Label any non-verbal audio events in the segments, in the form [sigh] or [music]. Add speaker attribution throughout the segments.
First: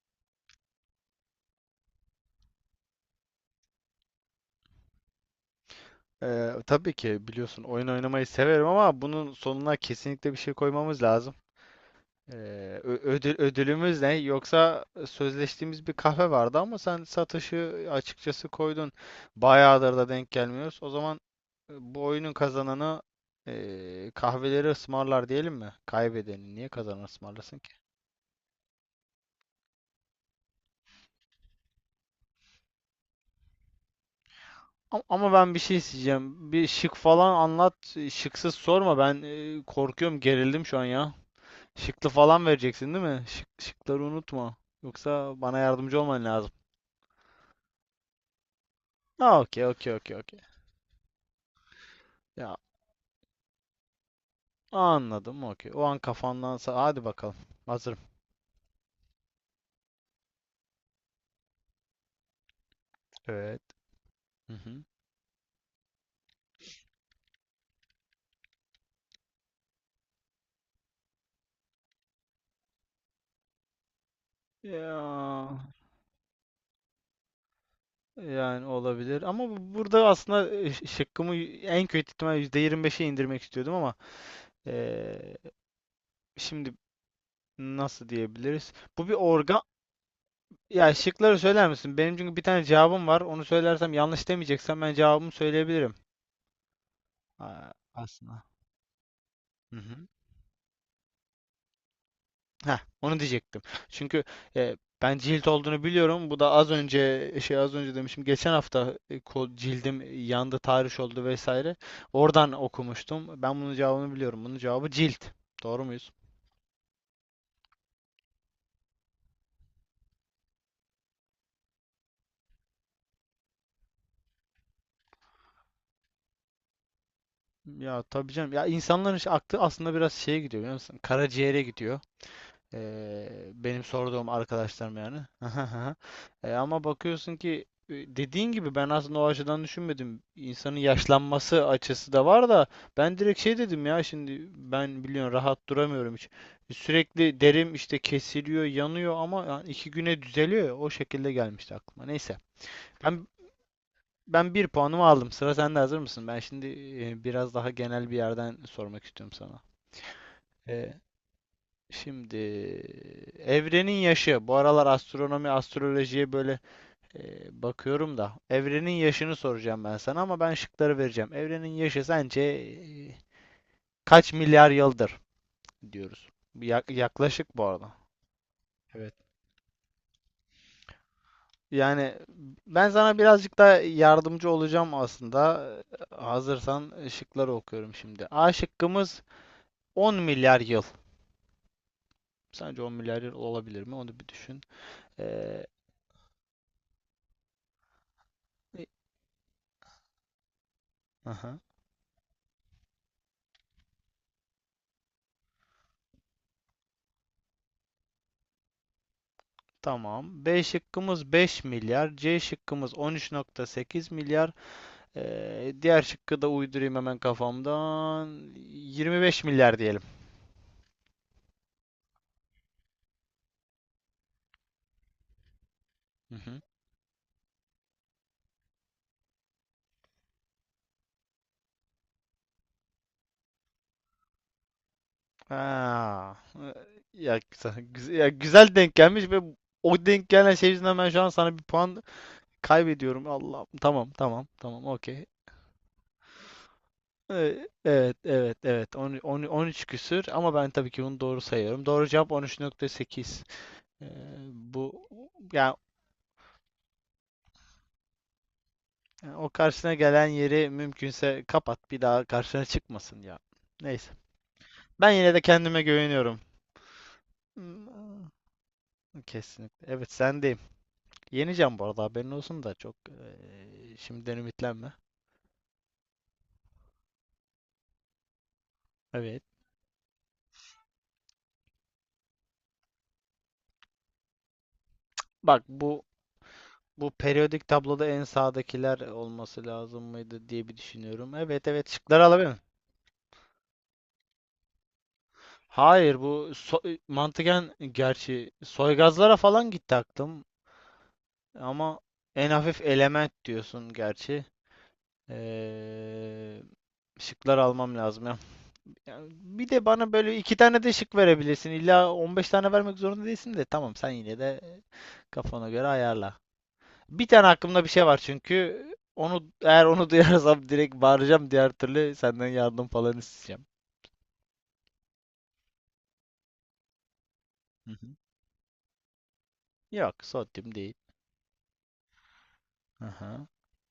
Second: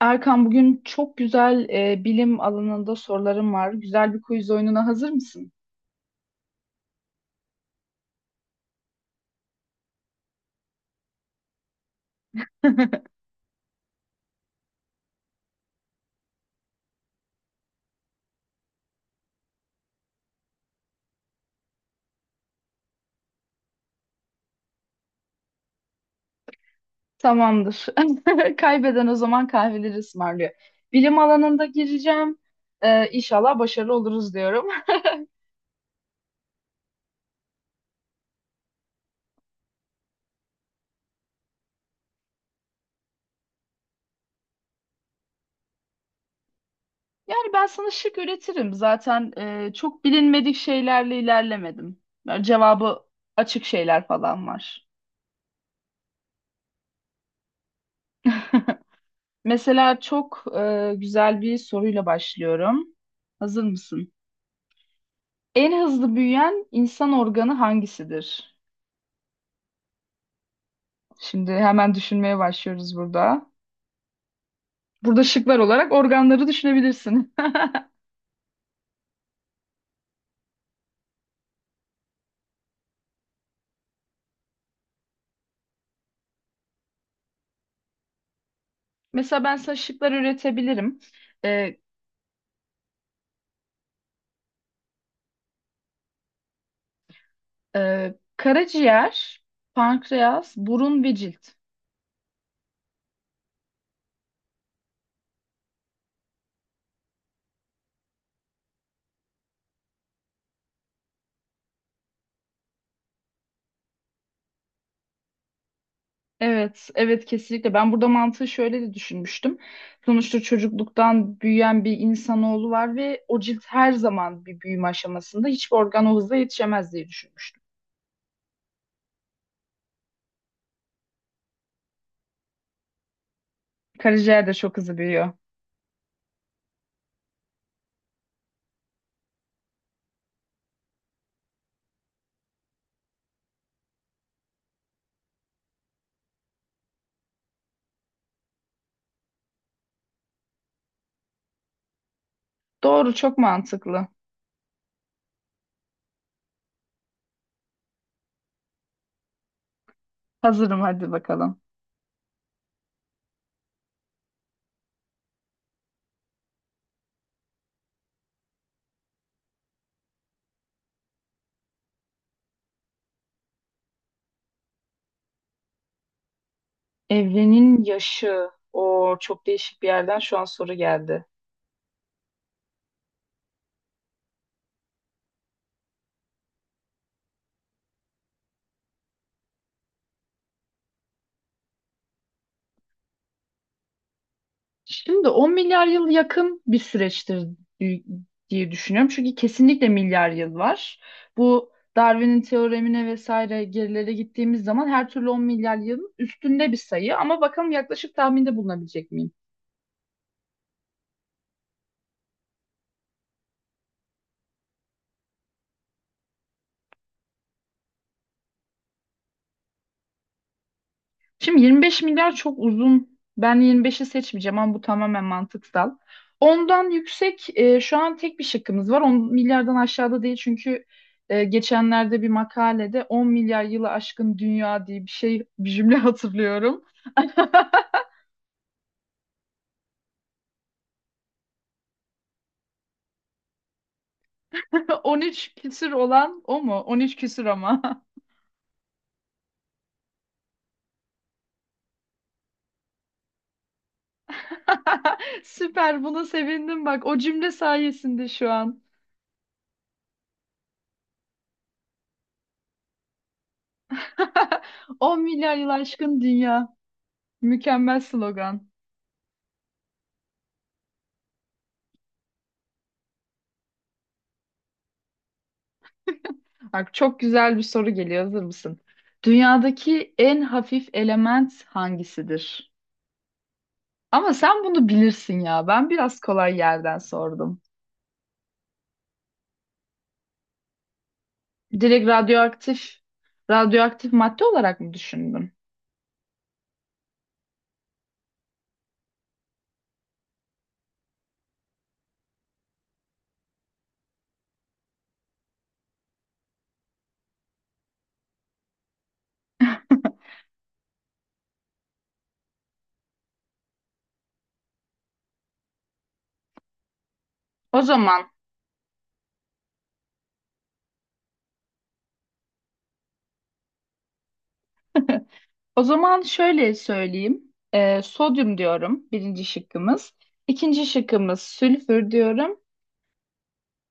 Speaker 1: Erkan bugün çok güzel bilim alanında sorularım var. Güzel bir quiz oyununa hazır mısın?
Speaker 2: Tabii ki biliyorsun oyun oynamayı severim ama bunun sonuna kesinlikle bir şey koymamız lazım. Ödülümüz ne? Yoksa sözleştiğimiz bir kahve vardı ama sen satışı açıkçası koydun. Bayağıdır da denk gelmiyoruz. O zaman bu oyunun kazananı kahveleri ısmarlar diyelim mi? Kaybedeni niye kazanan ısmarlasın ki?
Speaker 1: Tamamdır. [laughs] Kaybeden o zaman kahveleri ısmarlıyor. Bilim alanında gireceğim. İnşallah başarılı oluruz diyorum. [laughs]
Speaker 2: Ama ben bir şey isteyeceğim. Bir şık falan anlat. Şıksız sorma. Ben korkuyorum, gerildim şu an ya. Şıklı falan vereceksin değil mi? Şıkları unutma. Yoksa bana yardımcı olman lazım.
Speaker 1: Yani ben sana şık üretirim.
Speaker 2: Ha,
Speaker 1: Zaten
Speaker 2: okey, okey,
Speaker 1: çok
Speaker 2: okey, okey.
Speaker 1: bilinmedik şeylerle ilerlemedim. Yani
Speaker 2: Ya,
Speaker 1: cevabı açık şeyler falan var.
Speaker 2: anladım. Okey. O an kafandansa hadi bakalım. Hazırım.
Speaker 1: Mesela çok güzel bir soruyla başlıyorum.
Speaker 2: Evet.
Speaker 1: Hazır mısın?
Speaker 2: Hı hı.
Speaker 1: En hızlı büyüyen insan organı hangisidir? Şimdi hemen düşünmeye başlıyoruz burada.
Speaker 2: Ya,
Speaker 1: Burada şıklar olarak organları düşünebilirsin. [laughs]
Speaker 2: yani olabilir ama burada aslında şıkkımı en kötü ihtimal %25'e indirmek istiyordum ama eee, şimdi nasıl diyebiliriz? Bu bir
Speaker 1: Mesela ben
Speaker 2: organ.
Speaker 1: sana şıklar
Speaker 2: Ya,
Speaker 1: üretebilirim.
Speaker 2: şıkları söyler
Speaker 1: Ee,
Speaker 2: misin? Benim çünkü bir tane cevabım var. Onu söylersem, yanlış demeyeceksem ben cevabımı söyleyebilirim. Ha, aslında.
Speaker 1: Karaciğer,
Speaker 2: Hı hı.
Speaker 1: pankreas, burun ve cilt.
Speaker 2: Heh, onu diyecektim. Çünkü e, ben cilt olduğunu biliyorum. Bu da az önce şey az önce demişim. Geçen hafta cildim yandı, tahriş oldu vesaire. Oradan okumuştum. Ben bunun cevabını biliyorum. Bunun cevabı cilt. Doğru muyuz?
Speaker 1: Evet, evet kesinlikle. Ben burada mantığı şöyle de düşünmüştüm. Sonuçta çocukluktan büyüyen bir insanoğlu var ve o cilt her zaman bir büyüme aşamasında hiçbir organ o hızla yetişemez diye düşünmüştüm.
Speaker 2: Ya, tabii canım. Ya, insanların işte aklı aslında biraz şeye gidiyor, biliyor musun? Karaciğere gidiyor. Benim sorduğum
Speaker 1: Karaciğer de çok
Speaker 2: arkadaşlarım
Speaker 1: hızlı
Speaker 2: yani.
Speaker 1: büyüyor.
Speaker 2: [laughs] Ama bakıyorsun ki dediğin gibi, ben aslında o açıdan düşünmedim. İnsanın yaşlanması açısı da var da, ben direkt şey dedim ya, şimdi ben biliyorsun rahat duramıyorum hiç. Sürekli derim işte, kesiliyor, yanıyor ama yani 2 güne düzeliyor ya, o şekilde gelmişti aklıma. Neyse.
Speaker 1: Doğru,
Speaker 2: Ben
Speaker 1: çok mantıklı.
Speaker 2: ben bir puanımı aldım. Sıra sende, hazır mısın? Ben şimdi biraz daha genel bir yerden sormak istiyorum sana.
Speaker 1: Hazırım, hadi bakalım.
Speaker 2: Şimdi evrenin yaşı. Bu aralar astronomi, astrolojiye böyle bakıyorum da. Evrenin yaşını soracağım ben sana ama ben şıkları vereceğim. Evrenin yaşı sence kaç milyar yıldır diyoruz. Yaklaşık bu
Speaker 1: Evrenin
Speaker 2: arada.
Speaker 1: yaşı.
Speaker 2: Evet.
Speaker 1: O çok değişik bir yerden şu an soru geldi.
Speaker 2: Yani ben sana birazcık da yardımcı olacağım aslında. Hazırsan şıkları okuyorum şimdi. A şıkkımız 10 milyar yıl. Sence 10 milyar yıl olabilir mi? Onu bir düşün.
Speaker 1: Şimdi 10
Speaker 2: Ee,
Speaker 1: milyar yıl yakın bir süreçtir di- diye düşünüyorum. Çünkü kesinlikle milyar yıl var.
Speaker 2: aha.
Speaker 1: Bu Darwin'in teoremine vesaire gerilere gittiğimiz zaman her türlü 10 milyar yılın üstünde bir sayı. Ama bakalım yaklaşık tahminde bulunabilecek miyim?
Speaker 2: Tamam. B şıkkımız 5 milyar. C şıkkımız 13,8 milyar. Diğer şıkkı da uydurayım hemen kafamdan. 25 milyar diyelim.
Speaker 1: Şimdi 25 milyar çok uzun. Ben 25'i seçmeyeceğim ama bu tamamen mantıksal.
Speaker 2: Hı hı.
Speaker 1: Ondan yüksek şu an tek bir şıkkımız var. 10 milyardan aşağıda değil çünkü geçenlerde bir makalede 10 milyar yılı aşkın dünya diye bir şey bir cümle [laughs]
Speaker 2: Ha.
Speaker 1: hatırlıyorum.
Speaker 2: Ya, güzel, Ya güzel denk gelmiş ve o denk gelen şey yüzünden ben şu an sana bir puan kaybediyorum. Allah. Tamam, tamam, tamam. Okey.
Speaker 1: 13 küsür olan o mu? 13 küsür ama.
Speaker 2: Evet, evet, evet. 13 küsür ama ben tabii ki bunu doğru sayıyorum. Doğru cevap 13,8. Ee, bu
Speaker 1: [laughs]
Speaker 2: yani
Speaker 1: Süper, buna sevindim bak, o cümle sayesinde şu an.
Speaker 2: O karşısına gelen yeri mümkünse kapat. Bir daha karşına çıkmasın ya. Neyse.
Speaker 1: [laughs]
Speaker 2: Ben
Speaker 1: 10
Speaker 2: yine de
Speaker 1: milyar yıl
Speaker 2: kendime
Speaker 1: aşkın
Speaker 2: güveniyorum.
Speaker 1: dünya. Mükemmel
Speaker 2: Hmm.
Speaker 1: slogan.
Speaker 2: Kesinlikle. Evet, sendeyim. Yeneceğim bu arada, haberin olsun da, çok şimdiden ümitlenme.
Speaker 1: Bak çok güzel bir soru geliyor. Hazır mısın?
Speaker 2: Evet.
Speaker 1: Dünyadaki en hafif element hangisidir? Ama sen bunu bilirsin
Speaker 2: Bak,
Speaker 1: ya. Ben
Speaker 2: bu
Speaker 1: biraz kolay yerden
Speaker 2: bu
Speaker 1: sordum.
Speaker 2: periyodik tabloda en sağdakiler olması lazım mıydı diye bir düşünüyorum. Evet, evet,
Speaker 1: Direkt
Speaker 2: şıkları alabilir miyim?
Speaker 1: radyoaktif, radyoaktif madde olarak mı düşündün?
Speaker 2: Hayır, mantıken gerçi soygazlara falan gitti aklım. Ama en hafif element diyorsun gerçi. Ee, Şıklar almam lazım [laughs] ya. Yani bir de bana böyle iki tane de şık verebilirsin. İlla 15 tane vermek zorunda değilsin, de tamam, sen yine de kafana göre ayarla. Bir tane
Speaker 1: O
Speaker 2: aklımda bir şey var
Speaker 1: zaman,
Speaker 2: çünkü eğer onu [laughs] duyarsam direkt bağıracağım, diğer türlü senden yardım falan isteyeceğim.
Speaker 1: o zaman şöyle söyleyeyim.
Speaker 2: Hı hı.
Speaker 1: Sodyum diyorum birinci
Speaker 2: Yok,
Speaker 1: şıkkımız.
Speaker 2: sodyum
Speaker 1: İkinci
Speaker 2: değil.
Speaker 1: şıkkımız sülfür diyorum.
Speaker 2: Aha.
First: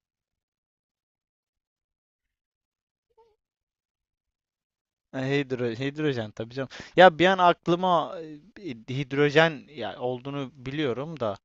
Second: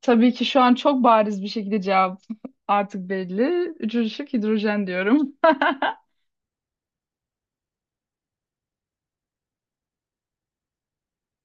Speaker 1: Tabii ki şu an çok bariz bir şekilde cevap [laughs] artık belli. Üçüncü şık hidrojen
Speaker 2: Ha,
Speaker 1: diyorum.
Speaker 2: Hidro,
Speaker 1: [laughs]
Speaker 2: hidrojen tabii canım. Ya, bir an aklıma e, hidrojen ya olduğunu biliyorum da,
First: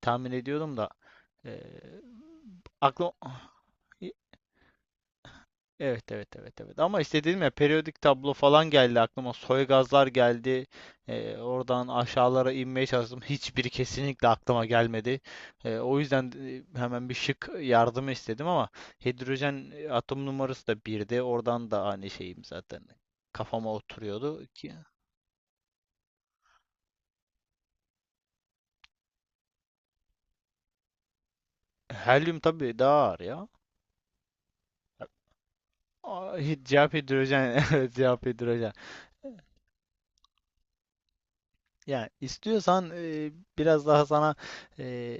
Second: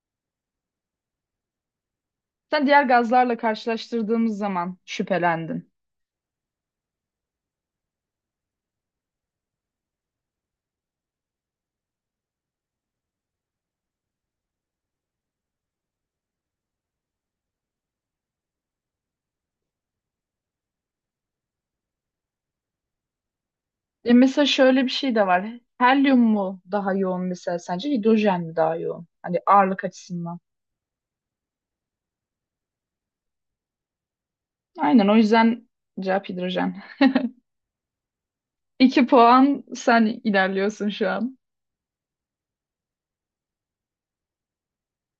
Speaker 2: tahmin ediyordum da e,
Speaker 1: Sen diğer
Speaker 2: aklım
Speaker 1: gazlarla karşılaştırdığımız zaman şüphelendin.
Speaker 2: evet, evet, evet, evet ama işte dedim ya, periyodik tablo falan geldi aklıma, soygazlar geldi. Oradan aşağılara inmeye çalıştım, [laughs] hiçbiri kesinlikle aklıma gelmedi. O yüzden hemen bir şık yardımı istedim ama hidrojen atom numarası da birdi, oradan da hani şeyim zaten kafama
Speaker 1: E
Speaker 2: oturuyordu
Speaker 1: mesela
Speaker 2: ki
Speaker 1: şöyle bir şey de var. Helyum mu daha yoğun mesela sence? Hidrojen mi daha yoğun? Hani ağırlık açısından.
Speaker 2: helyum tabii daha ağır ya.
Speaker 1: Aynen, o yüzden cevap hidrojen.
Speaker 2: Cevap hidrojen. [laughs] Evet, cevap hidrojen.
Speaker 1: [laughs] İki puan, sen ilerliyorsun şu an.
Speaker 2: Yani istiyorsan biraz daha sana e,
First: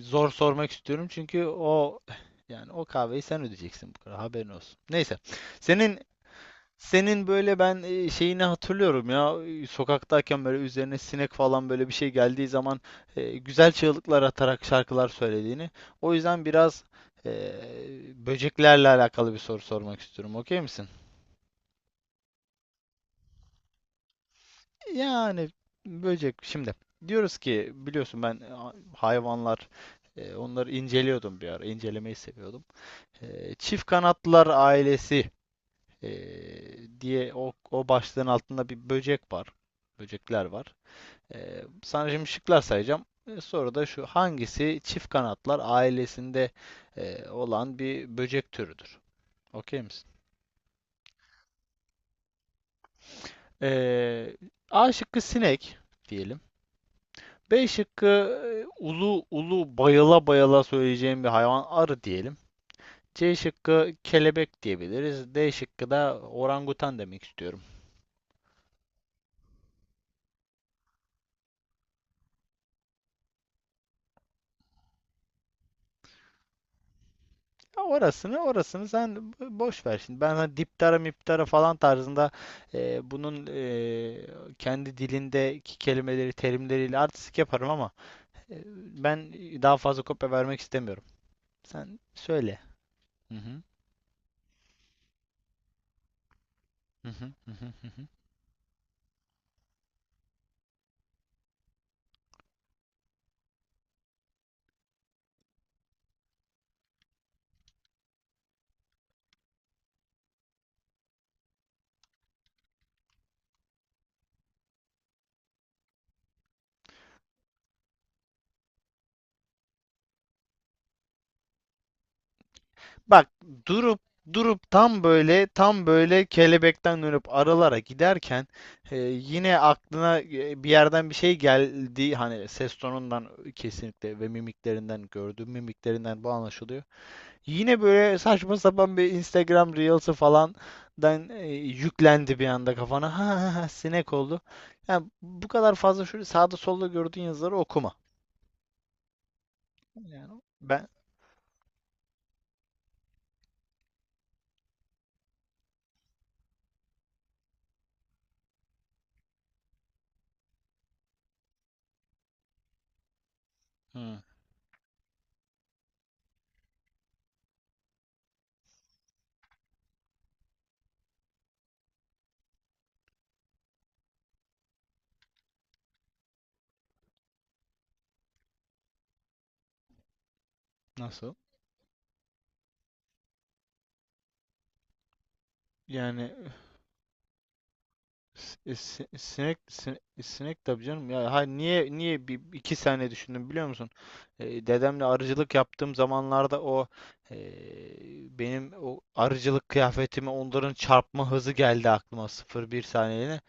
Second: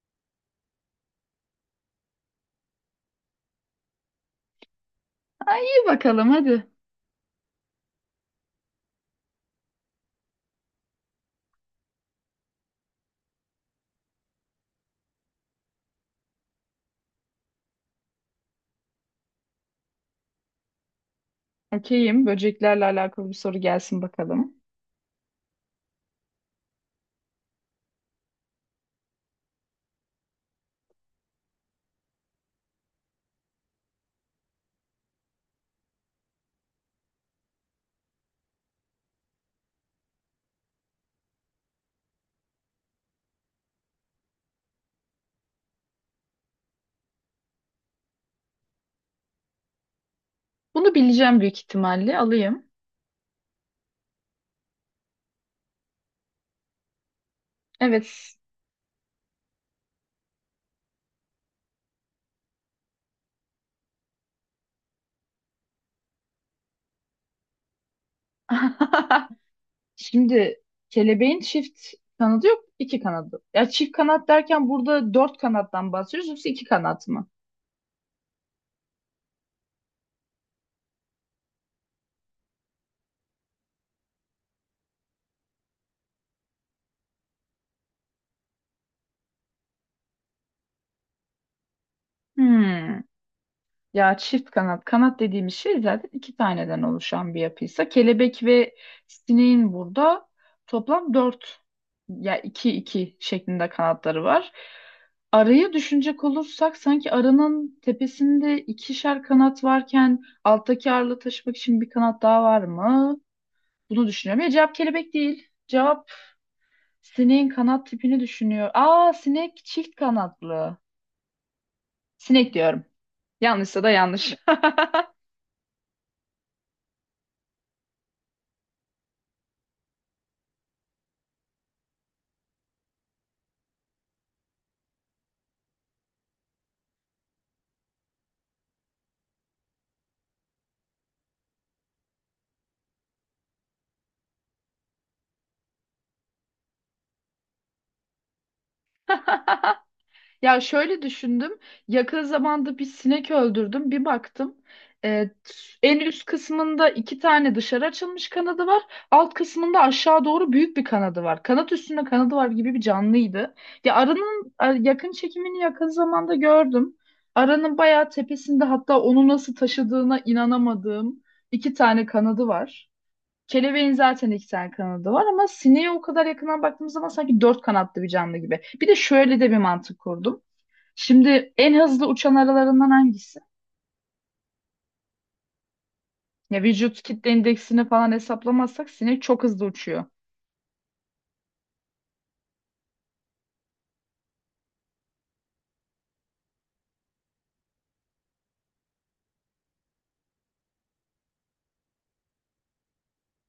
Speaker 2: zor sormak istiyorum çünkü o kahveyi sen ödeyeceksin, bu kadar haberin olsun. Neyse.
Speaker 1: Ay, iyi
Speaker 2: Senin
Speaker 1: bakalım hadi.
Speaker 2: senin böyle ben şeyini hatırlıyorum ya, sokaktayken böyle üzerine sinek falan böyle bir şey geldiği zaman güzel çığlıklar atarak şarkılar söylediğini. O yüzden biraz e, böceklerle alakalı bir soru sormak istiyorum. Okey misin?
Speaker 1: Okeyim. Böceklerle alakalı bir soru gelsin bakalım.
Speaker 2: Yani böcek, şimdi diyoruz ki biliyorsun ben hayvanlar, onları inceliyordum bir ara. İncelemeyi seviyordum. Çift Kanatlılar Ailesi e, diye, o başlığın altında bir böcek var. Böcekler var. Sana şimdi şıklar sayacağım. Sonra da şu hangisi çift kanatlılar ailesinde olan bir böcek türüdür? Okey misin?
Speaker 1: Bunu bileceğim büyük ihtimalle. Alayım.
Speaker 2: E, A şıkkı sinek diyelim. B şıkkı
Speaker 1: Evet.
Speaker 2: ulu ulu, bayıla bayıla söyleyeceğim bir hayvan, arı diyelim. C şıkkı kelebek diyebiliriz. D şıkkı da orangutan demek istiyorum.
Speaker 1: [laughs] Şimdi kelebeğin çift kanadı yok, iki kanadı. Ya çift kanat derken burada dört kanattan bahsediyoruz, yoksa iki kanat mı?
Speaker 2: Ya, orasını sen boş ver şimdi. Ben hani diptara miptara falan tarzında bunun kendi dilindeki kelimeleri, terimleriyle artistik yaparım ama e, ben daha fazla kopya vermek istemiyorum. Sen söyle.
Speaker 1: Hmm.
Speaker 2: Hı hı.
Speaker 1: Ya çift kanat, kanat dediğimiz şey zaten iki taneden
Speaker 2: Hı hı.
Speaker 1: oluşan bir
Speaker 2: Hı hı. Hı
Speaker 1: yapıysa
Speaker 2: hı.
Speaker 1: kelebek ve sineğin burada toplam dört ya iki iki şeklinde kanatları var. Arayı düşünecek olursak sanki arının tepesinde ikişer kanat varken alttaki ağırlığı taşımak için bir kanat daha var mı? Bunu düşünüyorum. Ya cevap kelebek değil. Cevap sineğin kanat tipini düşünüyor. Aa, sinek çift kanatlı. Sinek diyorum.
Speaker 2: Bak,
Speaker 1: Yanlışsa da
Speaker 2: durup
Speaker 1: yanlış.
Speaker 2: durup, tam böyle kelebekten dönüp aralara giderken, yine aklına bir yerden bir şey geldi. Hani ses tonundan kesinlikle ve mimiklerinden, gördüğüm mimiklerinden bu anlaşılıyor. Yine böyle saçma sapan bir Instagram Reels'ı falandan yüklendi bir anda kafana. Ha, ha, ha, sinek oldu. Yani bu kadar fazla şöyle sağda solda gördüğün yazıları okuma.
Speaker 1: [laughs]
Speaker 2: Yani
Speaker 1: Ya
Speaker 2: ben
Speaker 1: şöyle düşündüm. Yakın zamanda bir sinek öldürdüm. Bir baktım. e, En üst kısmında iki tane dışarı açılmış kanadı var. Alt kısmında aşağı doğru büyük bir kanadı var. Kanat üstünde kanadı var gibi bir canlıydı. Ya
Speaker 2: Hı.
Speaker 1: arının a- yakın çekimini yakın zamanda gördüm. Aranın bayağı tepesinde hatta onu nasıl taşıdığına inanamadığım iki tane kanadı var. Kelebeğin zaten iki tane kanadı var ama sineğe o kadar yakından baktığımız zaman sanki dört kanatlı bir canlı gibi. Bir de şöyle de bir mantık kurdum.
Speaker 2: Nasıl?
Speaker 1: Şimdi en hızlı uçan aralarından hangisi?
Speaker 2: Yani
Speaker 1: Ya vücut kitle indeksini falan
Speaker 2: S- e,
Speaker 1: hesaplamazsak
Speaker 2: si-
Speaker 1: sinek çok
Speaker 2: Sinek,
Speaker 1: hızlı
Speaker 2: sin-
Speaker 1: uçuyor.
Speaker 2: e, sinek, tabii canım. Ya, hayır, niye bir iki saniye düşündüm, biliyor musun? Dedemle arıcılık yaptığım zamanlarda e, benim o arıcılık kıyafetime onların çarpma hızı geldi aklıma sıfır bir saniyeliğine.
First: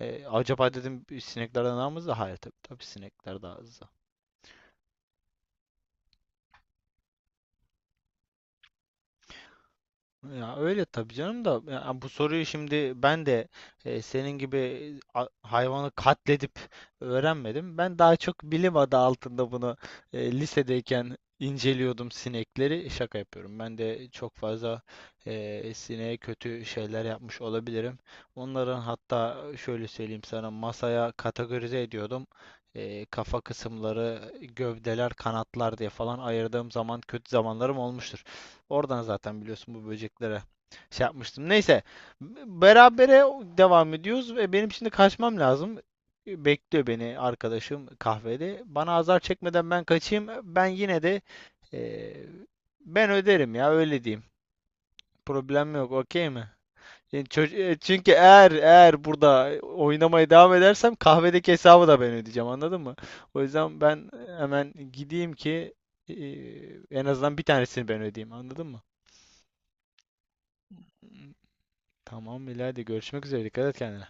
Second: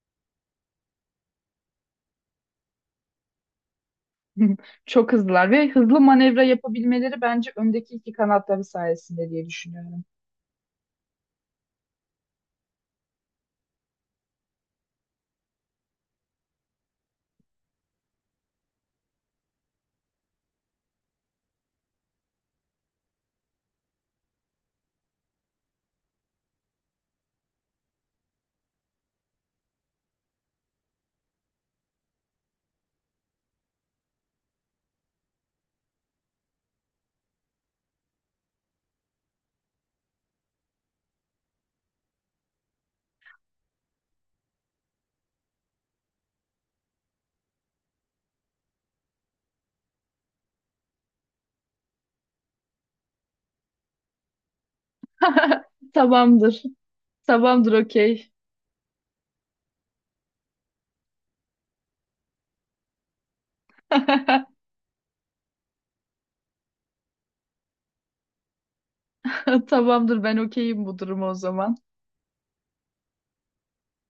Speaker 2: Acaba dedim, bir sineklerden daha mı hızlı? Hayır, tabii tabii sinekler daha hızlı.
Speaker 1: [laughs] Çok hızlılar ve hızlı manevra yapabilmeleri bence öndeki iki kanatları sayesinde diye düşünüyorum.
Speaker 2: Ya öyle tabii canım da, ya bu soruyu şimdi ben de senin gibi hayvanı katledip öğrenmedim. Ben daha çok bilim adı altında bunu lisedeyken inceliyordum sinekleri. Şaka yapıyorum. Ben de çok fazla sineğe kötü şeyler yapmış olabilirim. Onların, hatta şöyle söyleyeyim sana, masaya kategorize ediyordum. Kafa kısımları, gövdeler, kanatlar diye falan ayırdığım zaman, kötü zamanlarım olmuştur. Oradan zaten biliyorsun, bu böceklere şey yapmıştım. Neyse. Berabere devam ediyoruz ve benim şimdi kaçmam lazım. Bekliyor beni arkadaşım kahvede. Bana azar çekmeden ben kaçayım. Ben yine de e, ben öderim ya, öyle diyeyim.
Speaker 1: [laughs]
Speaker 2: Problem yok. Okey mi?
Speaker 1: Tamamdır. Tamamdır,
Speaker 2: Çünkü
Speaker 1: okey.
Speaker 2: eğer burada oynamaya devam edersem kahvedeki hesabı da ben ödeyeceğim, anladın mı? O yüzden ben
Speaker 1: [laughs]
Speaker 2: hemen gideyim ki e, en azından bir tanesini ben ödeyeyim, anladın mı?
Speaker 1: Tamamdır, ben okeyim bu duruma o zaman.
Speaker 2: Tamam İlayda, görüşmek üzere. Dikkat et kendine.